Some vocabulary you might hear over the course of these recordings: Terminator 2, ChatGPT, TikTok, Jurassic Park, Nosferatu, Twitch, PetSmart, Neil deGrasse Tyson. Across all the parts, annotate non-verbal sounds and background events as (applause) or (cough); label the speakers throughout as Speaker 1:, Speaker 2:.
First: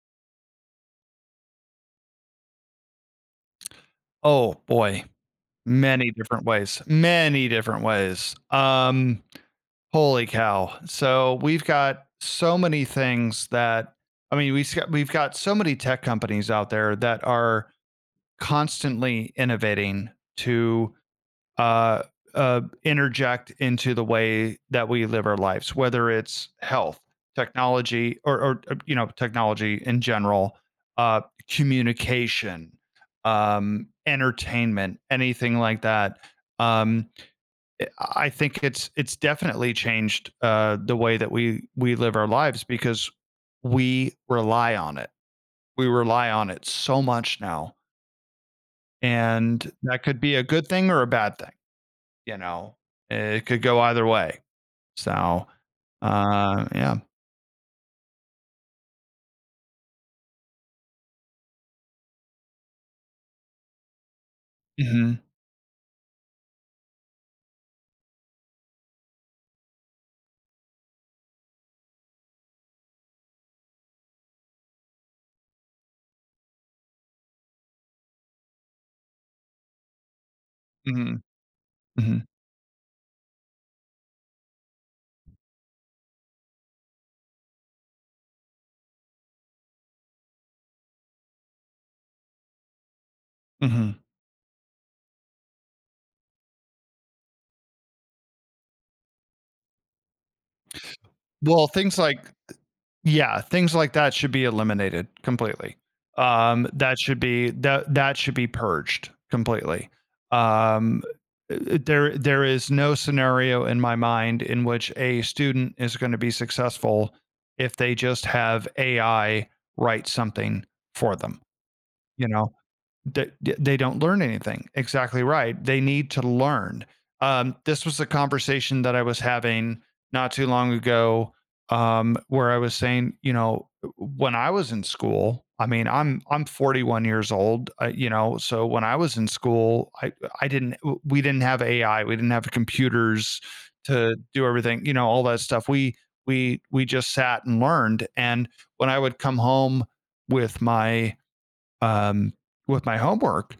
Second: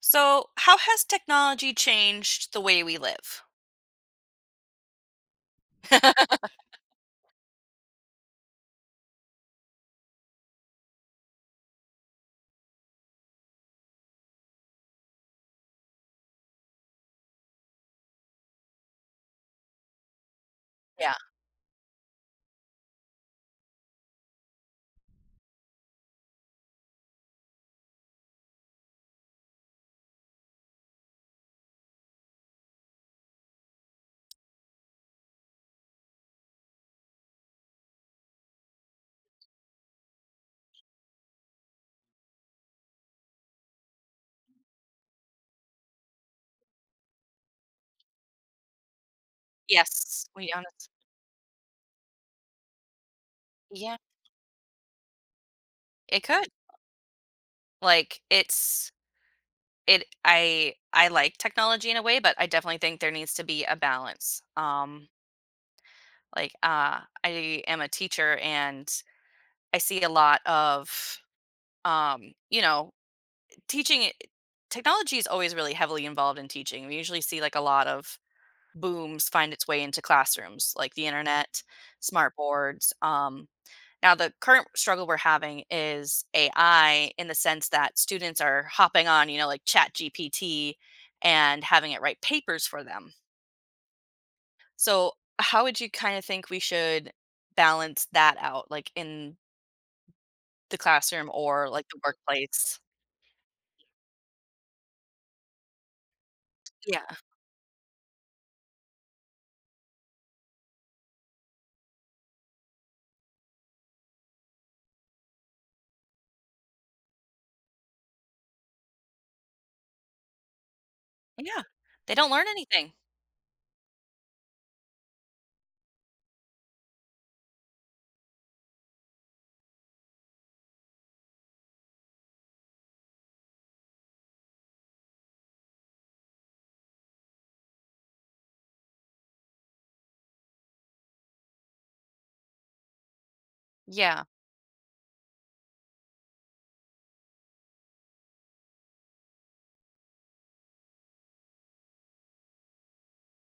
Speaker 1: So, how has technology changed the way we live?
Speaker 2: Oh, boy. Many different ways, many different ways. Holy cow. So we've got so many things that. We've got we've got so many tech companies out there that are constantly innovating to
Speaker 1: Yeah.
Speaker 2: uh, interject into the way that we live our lives, whether it's health, technology, or technology in general, uh, communication, entertainment, anything like that. Um, I think it's definitely changed the way that we live our lives because we rely on it. We rely on it so much now, and that could
Speaker 1: Yes.
Speaker 2: be a
Speaker 1: We
Speaker 2: good
Speaker 1: honest.
Speaker 2: thing or a bad thing. You know, it could go
Speaker 1: Yeah.
Speaker 2: either way. So,
Speaker 1: It could.
Speaker 2: yeah.
Speaker 1: Like it's it I like technology in a way, but I definitely think there needs to be a balance.
Speaker 2: Mhm,
Speaker 1: Like I am a teacher and I see a lot of um you know, teaching it- technology is always really heavily involved in teaching. We usually see like a lot of booms find its way into classrooms, like the
Speaker 2: mhm,
Speaker 1: internet,
Speaker 2: mhm,
Speaker 1: smart boards. Now, the current struggle we're having is AI in the sense that students are hopping on, you know, like ChatGPT and having it write papers for them.
Speaker 2: mhm.
Speaker 1: So, how would you kind of think we should balance that out, like in the classroom
Speaker 2: Well,
Speaker 1: or like
Speaker 2: things
Speaker 1: the
Speaker 2: like
Speaker 1: workplace?
Speaker 2: yeah, things like that should be eliminated completely. That
Speaker 1: Yeah.
Speaker 2: should be that should be purged completely. Um, there is no scenario in my mind in which a student is gonna be successful if they just have AI write something for them,
Speaker 1: Yeah. They
Speaker 2: you
Speaker 1: don't learn
Speaker 2: know?
Speaker 1: anything.
Speaker 2: They don't learn anything. Exactly right. They need to learn. This was a conversation that I was having not too long ago, where I was saying, you know, when I was in school, I mean, I'm 41 years old, you know, so when I was in school, I didn't we didn't have AI, we didn't have computers to
Speaker 1: Yeah.
Speaker 2: do everything, you know, all that stuff. We just sat and learned. And when I would come home with my um, with my homework.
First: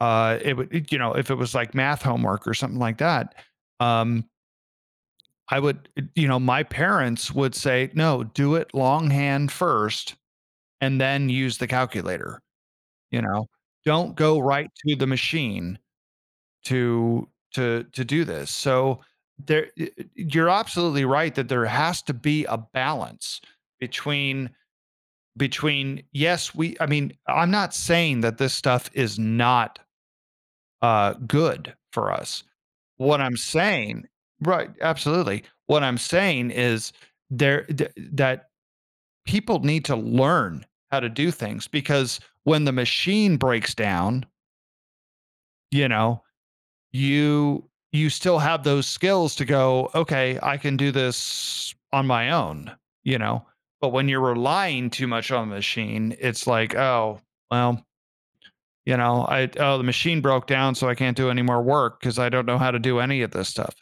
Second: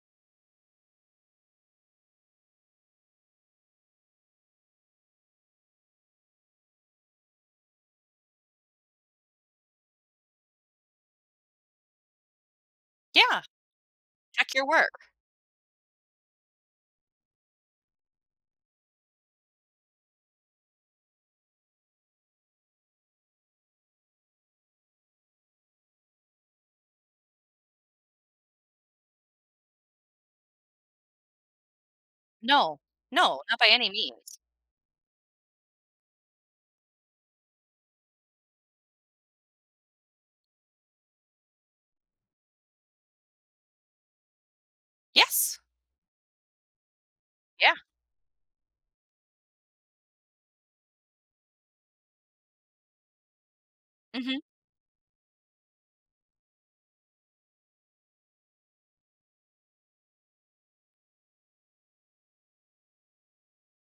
Speaker 2: You know, if it was like math homework or something like that, um, I would, you know, my parents would say, no, do it longhand first and then use the calculator. You
Speaker 1: Yeah.
Speaker 2: know, don't go
Speaker 1: Check your
Speaker 2: right
Speaker 1: work.
Speaker 2: to the machine to to do this. So you're absolutely right that there has to be a balance between between yes we I mean I'm not saying that this stuff is not good for us.
Speaker 1: No.
Speaker 2: What I'm
Speaker 1: No, not by any
Speaker 2: saying
Speaker 1: means.
Speaker 2: right, absolutely. What I'm saying is that people need to learn how to do things because when the machine breaks down,
Speaker 1: Yes.
Speaker 2: you know, you
Speaker 1: Yeah.
Speaker 2: you still have those skills to go, okay, I can do this on my own, you know. But when you're
Speaker 1: Hmm.
Speaker 2: relying too much on the machine, it's like, oh, well, you know I oh, the machine broke down, so I can't do any more work because I don't know how to do any of this stuff,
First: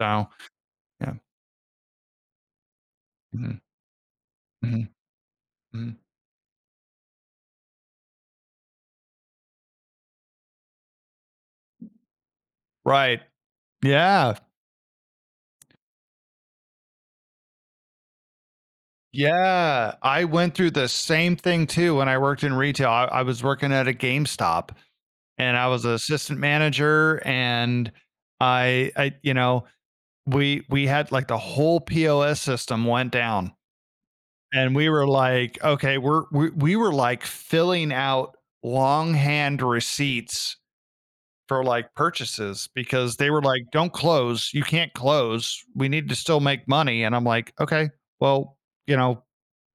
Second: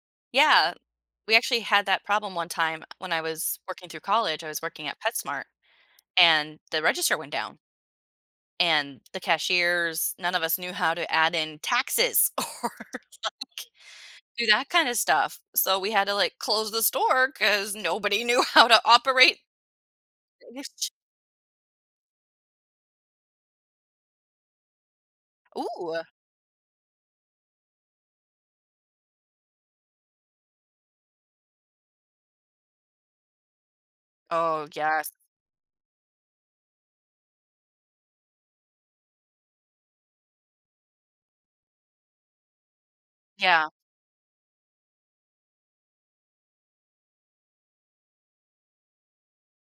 Speaker 2: so
Speaker 1: Yeah.
Speaker 2: yeah.
Speaker 1: We actually had that problem one time when I was
Speaker 2: Mhm,
Speaker 1: working through college. I was
Speaker 2: mhm,
Speaker 1: working at PetSmart,
Speaker 2: mhm.
Speaker 1: and the register went down, and the cashiers, none of us knew how to add in taxes (laughs) or
Speaker 2: Right.
Speaker 1: like
Speaker 2: Yeah,
Speaker 1: do that kind of stuff, so we had to like close the store because nobody knew (laughs) how to operate.
Speaker 2: yeah, I went through the same thing too when I worked in retail. I was working at a GameStop, and I was an
Speaker 1: Ooh.
Speaker 2: assistant manager, and I you know we had like the whole POS system went down,
Speaker 1: Oh
Speaker 2: and we were
Speaker 1: yes.
Speaker 2: like, okay, we were like filling out longhand receipts for like purchases because they were like,
Speaker 1: Yeah.
Speaker 2: "Don't close. You can't close. We need to still make money." And I'm like, "Okay, well, you know,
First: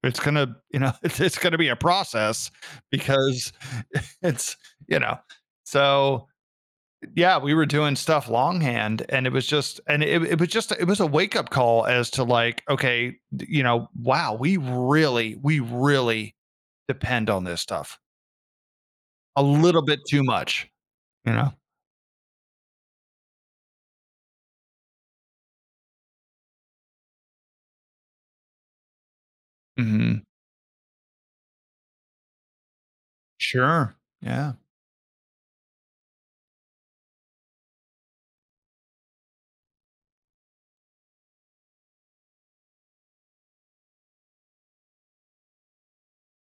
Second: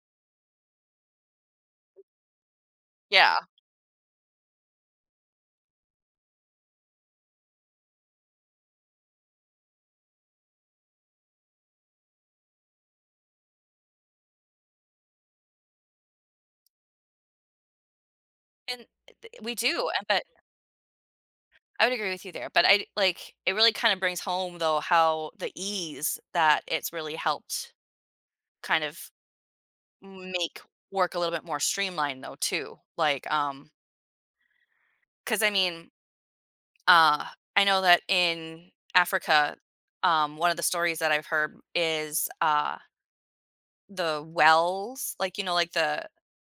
Speaker 2: it's gonna, you know, (laughs) it's gonna be a process
Speaker 1: Yeah,
Speaker 2: because (laughs) it's, you know." So yeah, we were doing stuff longhand, and it was just, and it was just, it was a wake up call as to like, okay, you know, wow, we really depend on this stuff
Speaker 1: and
Speaker 2: a
Speaker 1: we
Speaker 2: little
Speaker 1: do,
Speaker 2: bit too
Speaker 1: but
Speaker 2: much, you know.
Speaker 1: I would agree with you there. But I like it really kind of brings home though how the ease that it's really helped kind of
Speaker 2: Hmm.
Speaker 1: make work a little bit more streamlined though too. Like,
Speaker 2: Sure. Yeah.
Speaker 1: because Uh, I know that in Africa, one of the stories that I've heard is the wells, like, you know, like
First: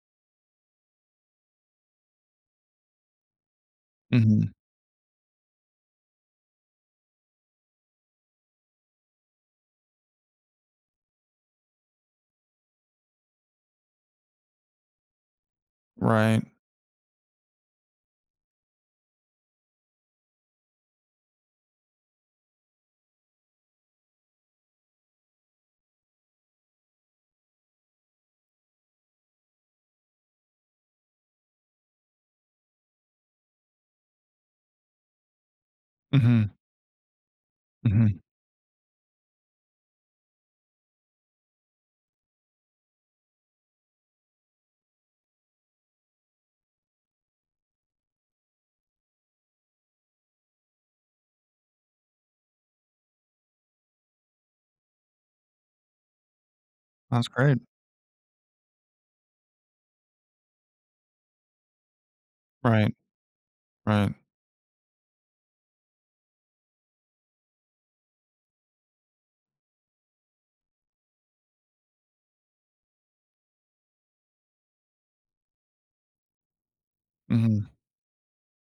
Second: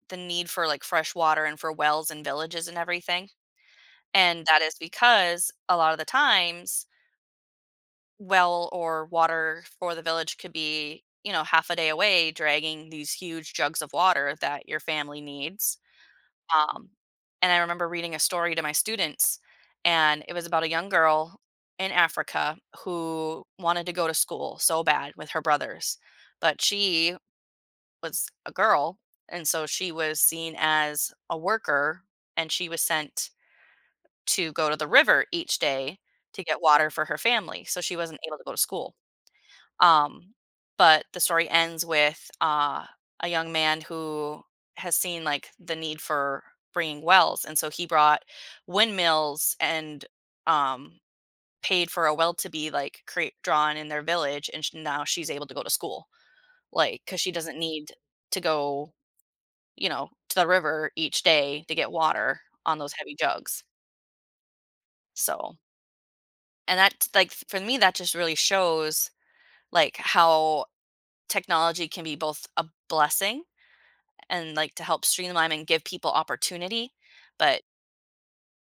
Speaker 1: the need for like fresh water and for wells and villages and everything. And
Speaker 2: Mhm.
Speaker 1: that is because a lot of the times, well or water for the village could be, you know, half a day away, dragging these huge jugs of water that your family needs.
Speaker 2: Right.
Speaker 1: Um, and I remember reading a story to my students, and it was about a young girl in Africa who wanted to go to school so bad with her brothers, but she was a girl, and so she was seen as a worker, and she was sent to go to the river each day to
Speaker 2: Mhm.
Speaker 1: get water for her family, so she wasn't
Speaker 2: Mhm.
Speaker 1: able to go to school. Um, but the story ends with a young man who has seen like the need for bringing wells, and so he brought windmills and um, paid for a well to be like create drawn in their village, and now she's able to go to school, like because
Speaker 2: That's
Speaker 1: she doesn't
Speaker 2: great.
Speaker 1: need to go, you know, to the river each day to get water on those
Speaker 2: Right.
Speaker 1: heavy jugs.
Speaker 2: Right.
Speaker 1: So, and that like for me, that just really shows like how technology can be both a blessing and like to help streamline and give people opportunity. But
Speaker 2: Mhm.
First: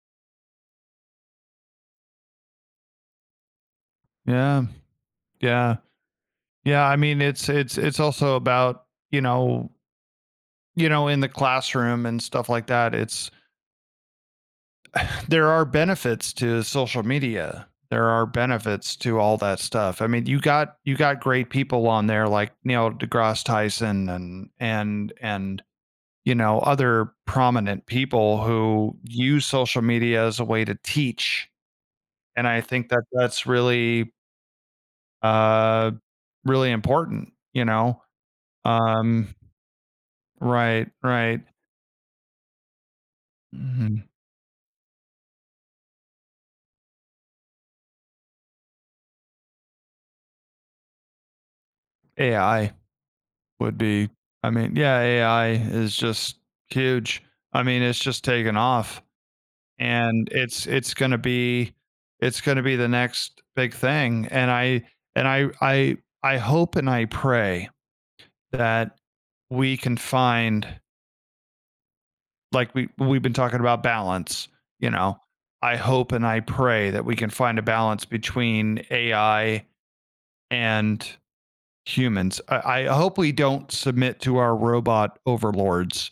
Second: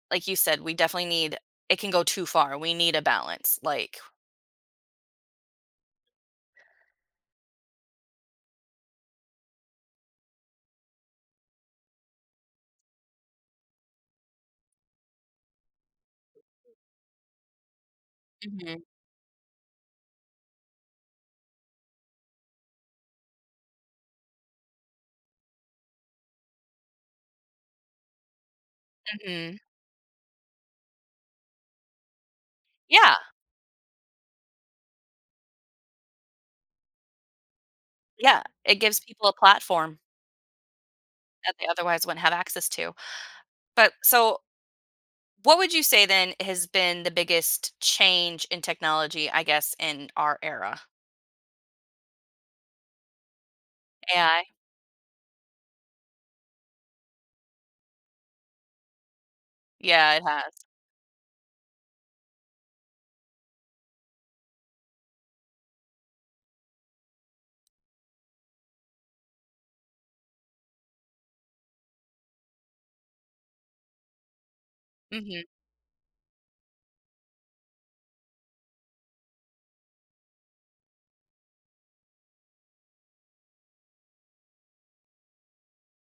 Speaker 1: like you said, we definitely need, it can go too far. We need a balance. Like,
Speaker 2: Yeah. Yeah. Yeah, I mean, it's also about, you know you know, in the classroom and stuff like that, it's there are benefits to social media. There are
Speaker 1: mhm,
Speaker 2: benefits to all that stuff. I mean, you got great people on there like Neil deGrasse Tyson and you know, other prominent people who use
Speaker 1: mhm.
Speaker 2: social media as a way to teach. And I think that
Speaker 1: Yeah,
Speaker 2: that's really, uh, really important, you know?
Speaker 1: yeah. It gives people a
Speaker 2: Um,
Speaker 1: platform
Speaker 2: right, right.
Speaker 1: that they otherwise wouldn't have access to. But
Speaker 2: Mhm.
Speaker 1: so what would you say then has been the biggest change in technology, I guess, in our era?
Speaker 2: AI would be
Speaker 1: AI?
Speaker 2: I mean, yeah, AI is just huge. I mean, it's just taken off,
Speaker 1: Yeah, it
Speaker 2: and
Speaker 1: has.
Speaker 2: it's gonna be it's gonna be the next big thing. And I hope and I pray that we can find like we we've been talking about balance, you know.
Speaker 1: Mhm.
Speaker 2: I hope and I pray that we can find a balance between AI and humans. I hope we don't submit to our robot overlords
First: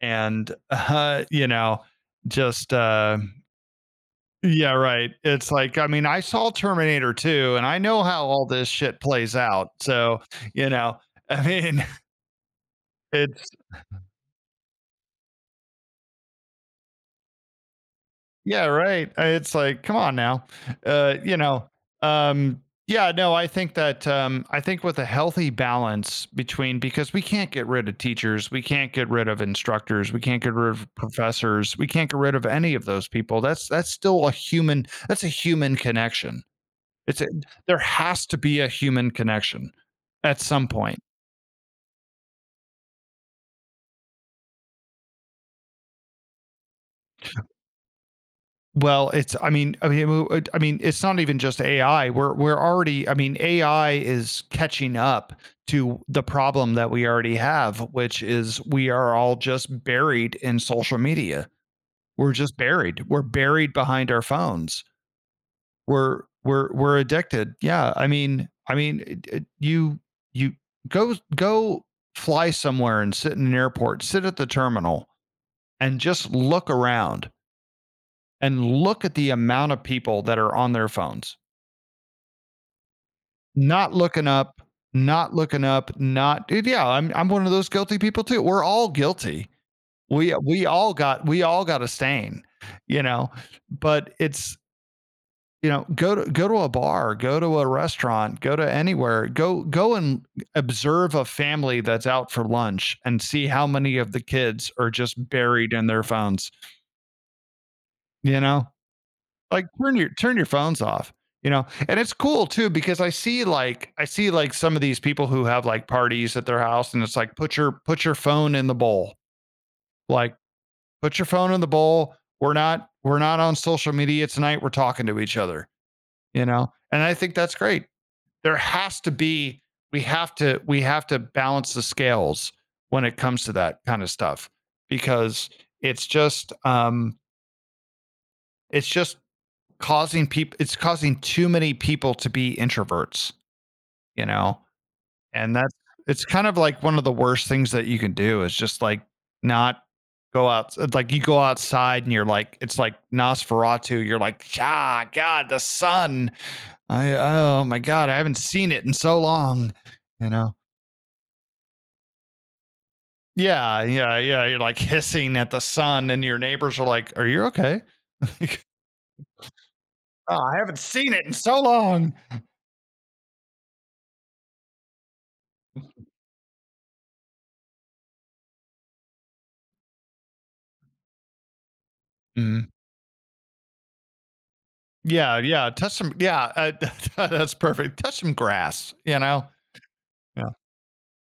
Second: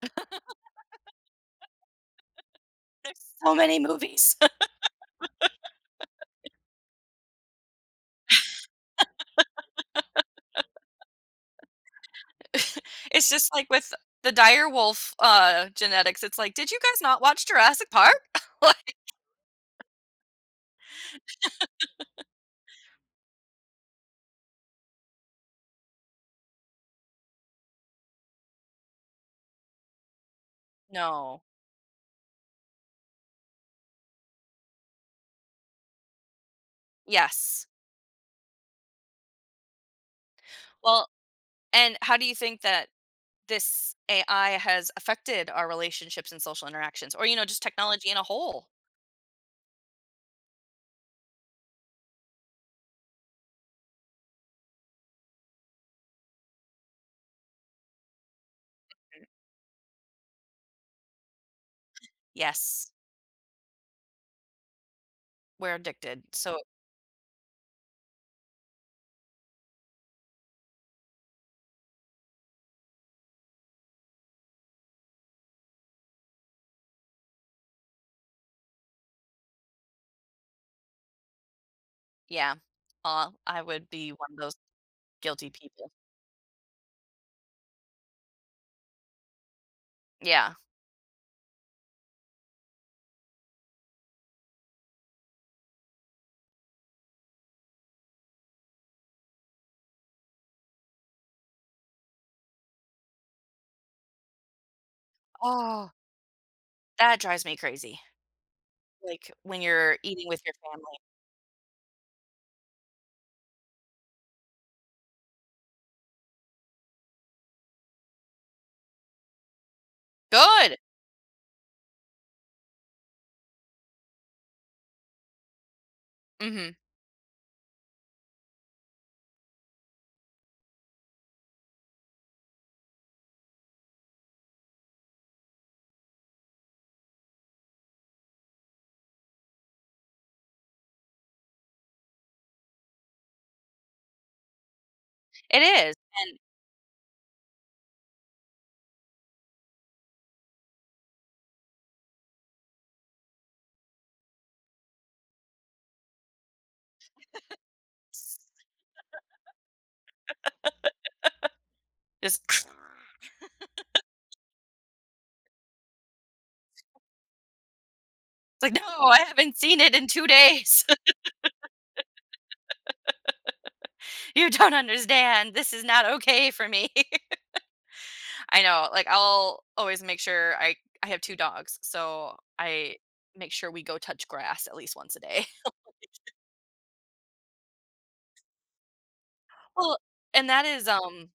Speaker 2: and (laughs) you know, just
Speaker 1: There's so many movies.
Speaker 2: yeah, right. It's like I mean, I saw Terminator 2 and I know how all this shit plays out. So, you know, I mean,
Speaker 1: (laughs) It's
Speaker 2: (laughs) it's
Speaker 1: just like with the direwolf, genetics, it's like, "Did you guys not watch Jurassic Park?" (laughs)
Speaker 2: Yeah,
Speaker 1: Like,
Speaker 2: right. It's like, come on now. You know, um, yeah, no, I think that I think with a healthy balance between because we can't get rid of teachers, we can't get rid of instructors, we can't get rid of
Speaker 1: no.
Speaker 2: professors, we can't get rid of any of those people. That's still a human. That's a human connection. It's a,
Speaker 1: Yes.
Speaker 2: there has to be a human connection at some point.
Speaker 1: Well, and how do you think that this AI has affected our relationships and social interactions or, you know, just technology in a whole?
Speaker 2: Well, it's I mean it's not even just AI. We're already I mean AI is catching up to the problem that we already have, which is we are
Speaker 1: Mm.
Speaker 2: all just buried in social media. We're just
Speaker 1: Yes,
Speaker 2: buried. We're buried behind our phones.
Speaker 1: we're
Speaker 2: We're
Speaker 1: addicted. So,
Speaker 2: we're we're addicted. Yeah, I mean you you go fly somewhere and sit in an airport, sit at the terminal and just look around and look at the amount of people that are on their phones,
Speaker 1: yeah, I would
Speaker 2: not
Speaker 1: be
Speaker 2: looking
Speaker 1: one of those
Speaker 2: up, not
Speaker 1: guilty
Speaker 2: looking
Speaker 1: people.
Speaker 2: up, not dude, yeah, I'm one of those guilty people too. We're all guilty. We
Speaker 1: Yeah.
Speaker 2: we all got we all got a stain, you know. But it's you know, go to a bar, go to a restaurant, go to anywhere, go and observe a family that's out for lunch and see how many of the kids are just buried in
Speaker 1: Oh,
Speaker 2: their phones,
Speaker 1: that drives me crazy,
Speaker 2: you know?
Speaker 1: like, when
Speaker 2: Like
Speaker 1: you're eating
Speaker 2: turn
Speaker 1: with
Speaker 2: your
Speaker 1: your
Speaker 2: phones
Speaker 1: family.
Speaker 2: off, you know? And it's cool too because I see like some of these people who have like parties at their house and it's like put your phone in the bowl. Like
Speaker 1: Good.
Speaker 2: put your phone in the bowl. We're not on social media tonight. We're talking to each other, you know?
Speaker 1: Mhm.
Speaker 2: And I think that's great. There has to be we have to balance the scales when it comes to that kind of stuff because it's just um it's just causing people it's causing too many people to be introverts, you know? And
Speaker 1: It
Speaker 2: that's
Speaker 1: is,
Speaker 2: it's
Speaker 1: and
Speaker 2: kind of like one of the worst things that you can do is just like not go out like you go outside and you're like it's like Nosferatu, you're like, ah, God, the sun. I oh my God, I haven't
Speaker 1: s
Speaker 2: seen it in so long, you know.
Speaker 1: just
Speaker 2: Yeah, yeah, yeah. You're like hissing at the sun, and your neighbors are like, are you okay? (laughs)
Speaker 1: it's
Speaker 2: Like,
Speaker 1: like, "No, I haven't seen it in 2
Speaker 2: oh, I haven't
Speaker 1: days.
Speaker 2: seen
Speaker 1: (laughs)
Speaker 2: it in so long.
Speaker 1: You don't understand. This is not okay for me." (laughs) I know, like, I'll always make sure I have 2 dogs, so
Speaker 2: Mhm.
Speaker 1: I make sure we go touch grass at least once a
Speaker 2: Yeah,
Speaker 1: day.
Speaker 2: yeah,
Speaker 1: (laughs)
Speaker 2: touch some yeah, (laughs) that's perfect. Touch some grass, you know?
Speaker 1: Well,
Speaker 2: Yeah.
Speaker 1: and that is,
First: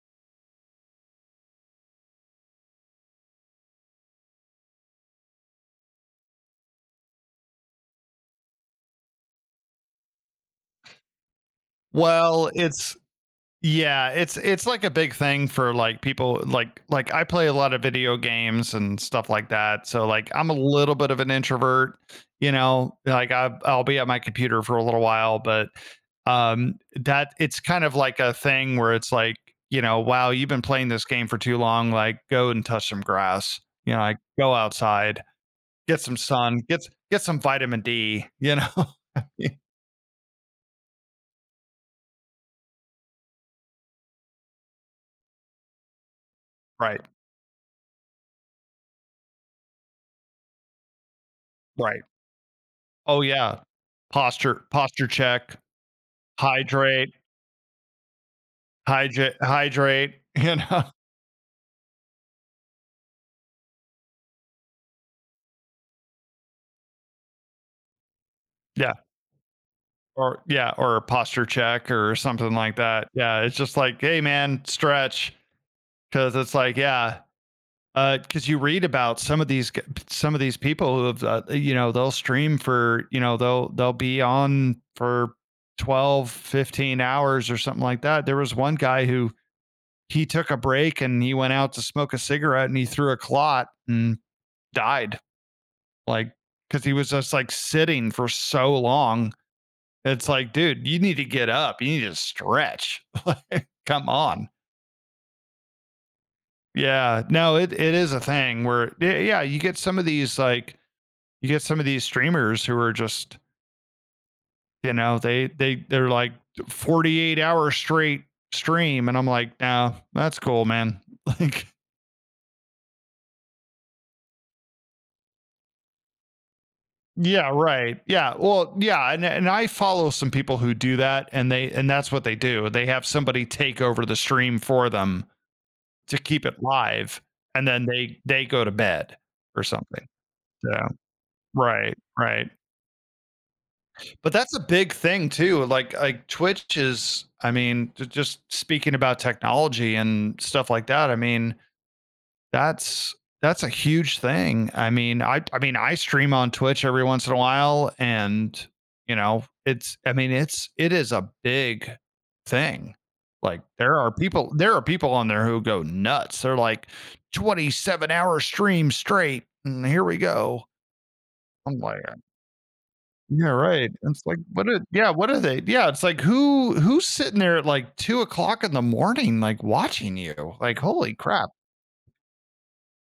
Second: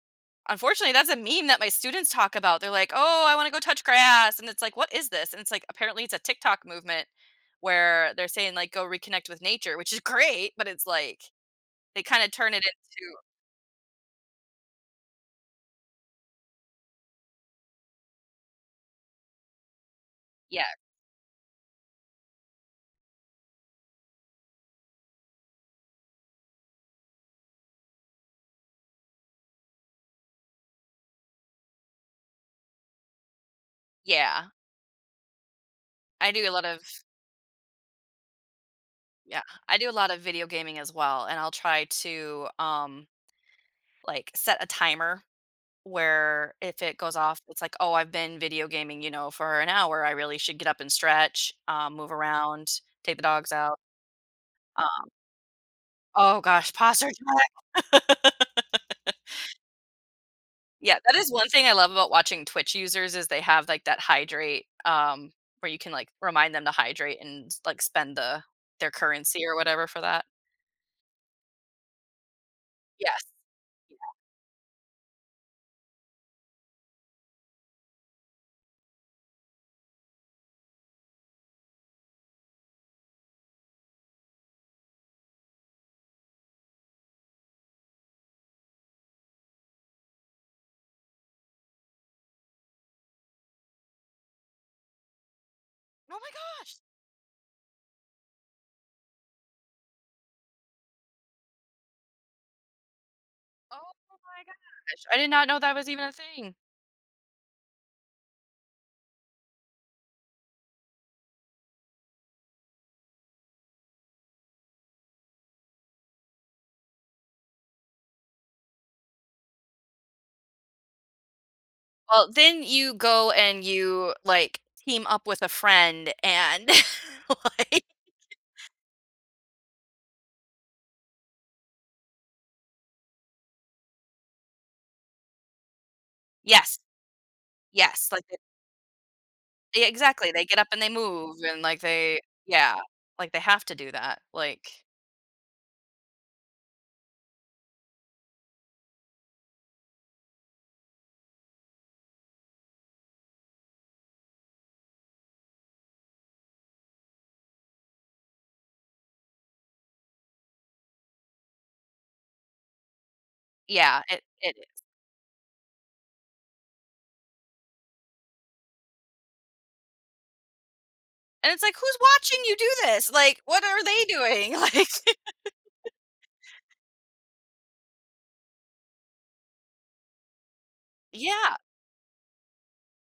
Speaker 1: unfortunately, that's a meme that my students talk about. They're like, "Oh, I wanna go touch grass," and it's like, "What is this?" And it's like, apparently it's a TikTok movement where they're saying, like, "Go reconnect with nature," which is great, but it's like, they kinda
Speaker 2: Well,
Speaker 1: turn it
Speaker 2: it's
Speaker 1: into.
Speaker 2: yeah, it's like a big thing for like people like I play a lot of video games and stuff like that. So like I'm a
Speaker 1: Yeah,
Speaker 2: little bit of an introvert, you know, like I'll be at my computer for a little while, but that it's kind of like a thing where it's like, you know, wow, you've been playing this game for too long, like go and touch some grass, you know, like
Speaker 1: yeah.
Speaker 2: go outside. Get some
Speaker 1: I do a
Speaker 2: sun,
Speaker 1: lot
Speaker 2: get
Speaker 1: of.
Speaker 2: get some vitamin D, you know? (laughs)
Speaker 1: Yeah, I do a lot of video gaming as well, and I'll try to, like, set a timer where if it
Speaker 2: Right,
Speaker 1: goes off, it's like, "Oh, I've been video gaming, you know, for an hour. I really should get up and stretch,
Speaker 2: right.
Speaker 1: move around, take
Speaker 2: Oh,
Speaker 1: the dogs
Speaker 2: yeah.
Speaker 1: out."
Speaker 2: Posture
Speaker 1: Uh
Speaker 2: check,
Speaker 1: oh gosh, posture
Speaker 2: hydrate,
Speaker 1: check. (laughs)
Speaker 2: hydrate, hydrate, (laughs) you know?
Speaker 1: Yeah, that is one thing I love about watching Twitch users is they have, like, that hydrate, where you can, like, remind them to hydrate and, like, spend their
Speaker 2: Yeah,
Speaker 1: currency or whatever for that.
Speaker 2: or yeah, or a posture check or something like that.
Speaker 1: Yes.
Speaker 2: Yeah, it's just
Speaker 1: Yeah.
Speaker 2: like, "Hey, man, stretch because it's like, yeah, because you read about some of these people who have, you know, they'll stream for, you know, they'll be on for 12-15 hours or something like that. There was one guy who he took a break and he went out to smoke a cigarette and he threw a clot and died.
Speaker 1: Oh my
Speaker 2: Like,
Speaker 1: gosh.
Speaker 2: because he was just like sitting for so long. It's like, dude, you need to get up. You need to stretch. (laughs) Like,
Speaker 1: Oh
Speaker 2: come
Speaker 1: my
Speaker 2: on.
Speaker 1: gosh, I did not know that was even a thing.
Speaker 2: Yeah. No, it is a thing where, yeah, you get some of these, like, you get some of these streamers who are just, you know, they're like 48 hours straight stream. And I'm like, no, that's cool, man. (laughs) Like,
Speaker 1: Well, then you go and you, like, team up with a friend, and
Speaker 2: yeah,
Speaker 1: (laughs) like,
Speaker 2: right. Yeah. Well, yeah, and I follow some people who do that and they and that's what they do. They have somebody take over the stream for them to keep it
Speaker 1: yes,
Speaker 2: live and then
Speaker 1: yes,
Speaker 2: they
Speaker 1: like, the,
Speaker 2: they go to bed or
Speaker 1: yeah,
Speaker 2: something.
Speaker 1: exactly, they get up and
Speaker 2: Yeah.
Speaker 1: they move, and like,
Speaker 2: Right,
Speaker 1: they,
Speaker 2: right.
Speaker 1: yeah, like, they have to do that,
Speaker 2: But that's a
Speaker 1: like,
Speaker 2: big thing too. Like Twitch is I mean, just speaking about technology and stuff like that, I mean, That's that's a huge thing. I mean, I stream on Twitch every once in a while and, you know, it's I mean, it's it is a big thing. Like
Speaker 1: yeah, it it
Speaker 2: there are
Speaker 1: is,
Speaker 2: people on there who go nuts. They're like 27-hour stream straight and here we go.
Speaker 1: and it's like,
Speaker 2: I'm
Speaker 1: "Who's
Speaker 2: like,
Speaker 1: watching you do this?" Like,
Speaker 2: yeah,
Speaker 1: "What are
Speaker 2: right.
Speaker 1: they
Speaker 2: And it's like,
Speaker 1: doing?" (laughs)
Speaker 2: what are
Speaker 1: Like,
Speaker 2: yeah, what are they? Yeah, it's like who's sitting there at like 2 o'clock in the morning, like watching you? Like, holy crap.
Speaker 1: yeah,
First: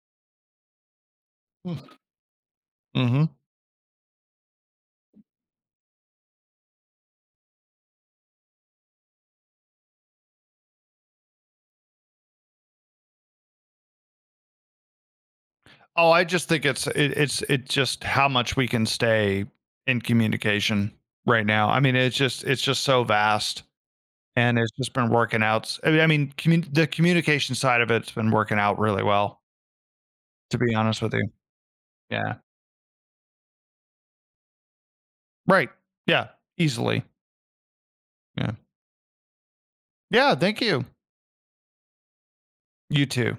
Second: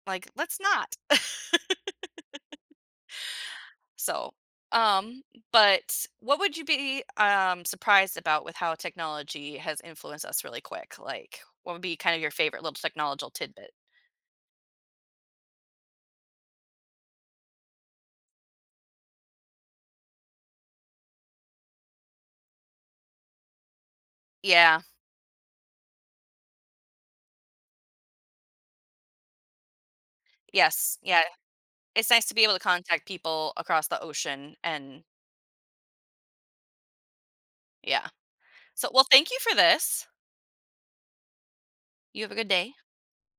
Speaker 1: like, "Let's not." (laughs)
Speaker 2: Mhm.
Speaker 1: So, um, but what would you be surprised about with how technology has influenced us really quick? Like, what would be kind of your favorite little technological tidbit?
Speaker 2: Oh, I just think it's it's just how much we can stay in communication right now. I mean, it's just so vast, and it's
Speaker 1: Yeah.
Speaker 2: just been working out. I mean, the communication side of it's been working out really well. To be
Speaker 1: Yes.
Speaker 2: honest with
Speaker 1: Yeah.
Speaker 2: you,
Speaker 1: It's nice to
Speaker 2: yeah,
Speaker 1: be able to contact people across the ocean and
Speaker 2: right, yeah, easily,
Speaker 1: yeah.
Speaker 2: yeah,
Speaker 1: So, well, thank you for this.
Speaker 2: yeah. Thank you.
Speaker 1: You have a good day.
Speaker 2: You too.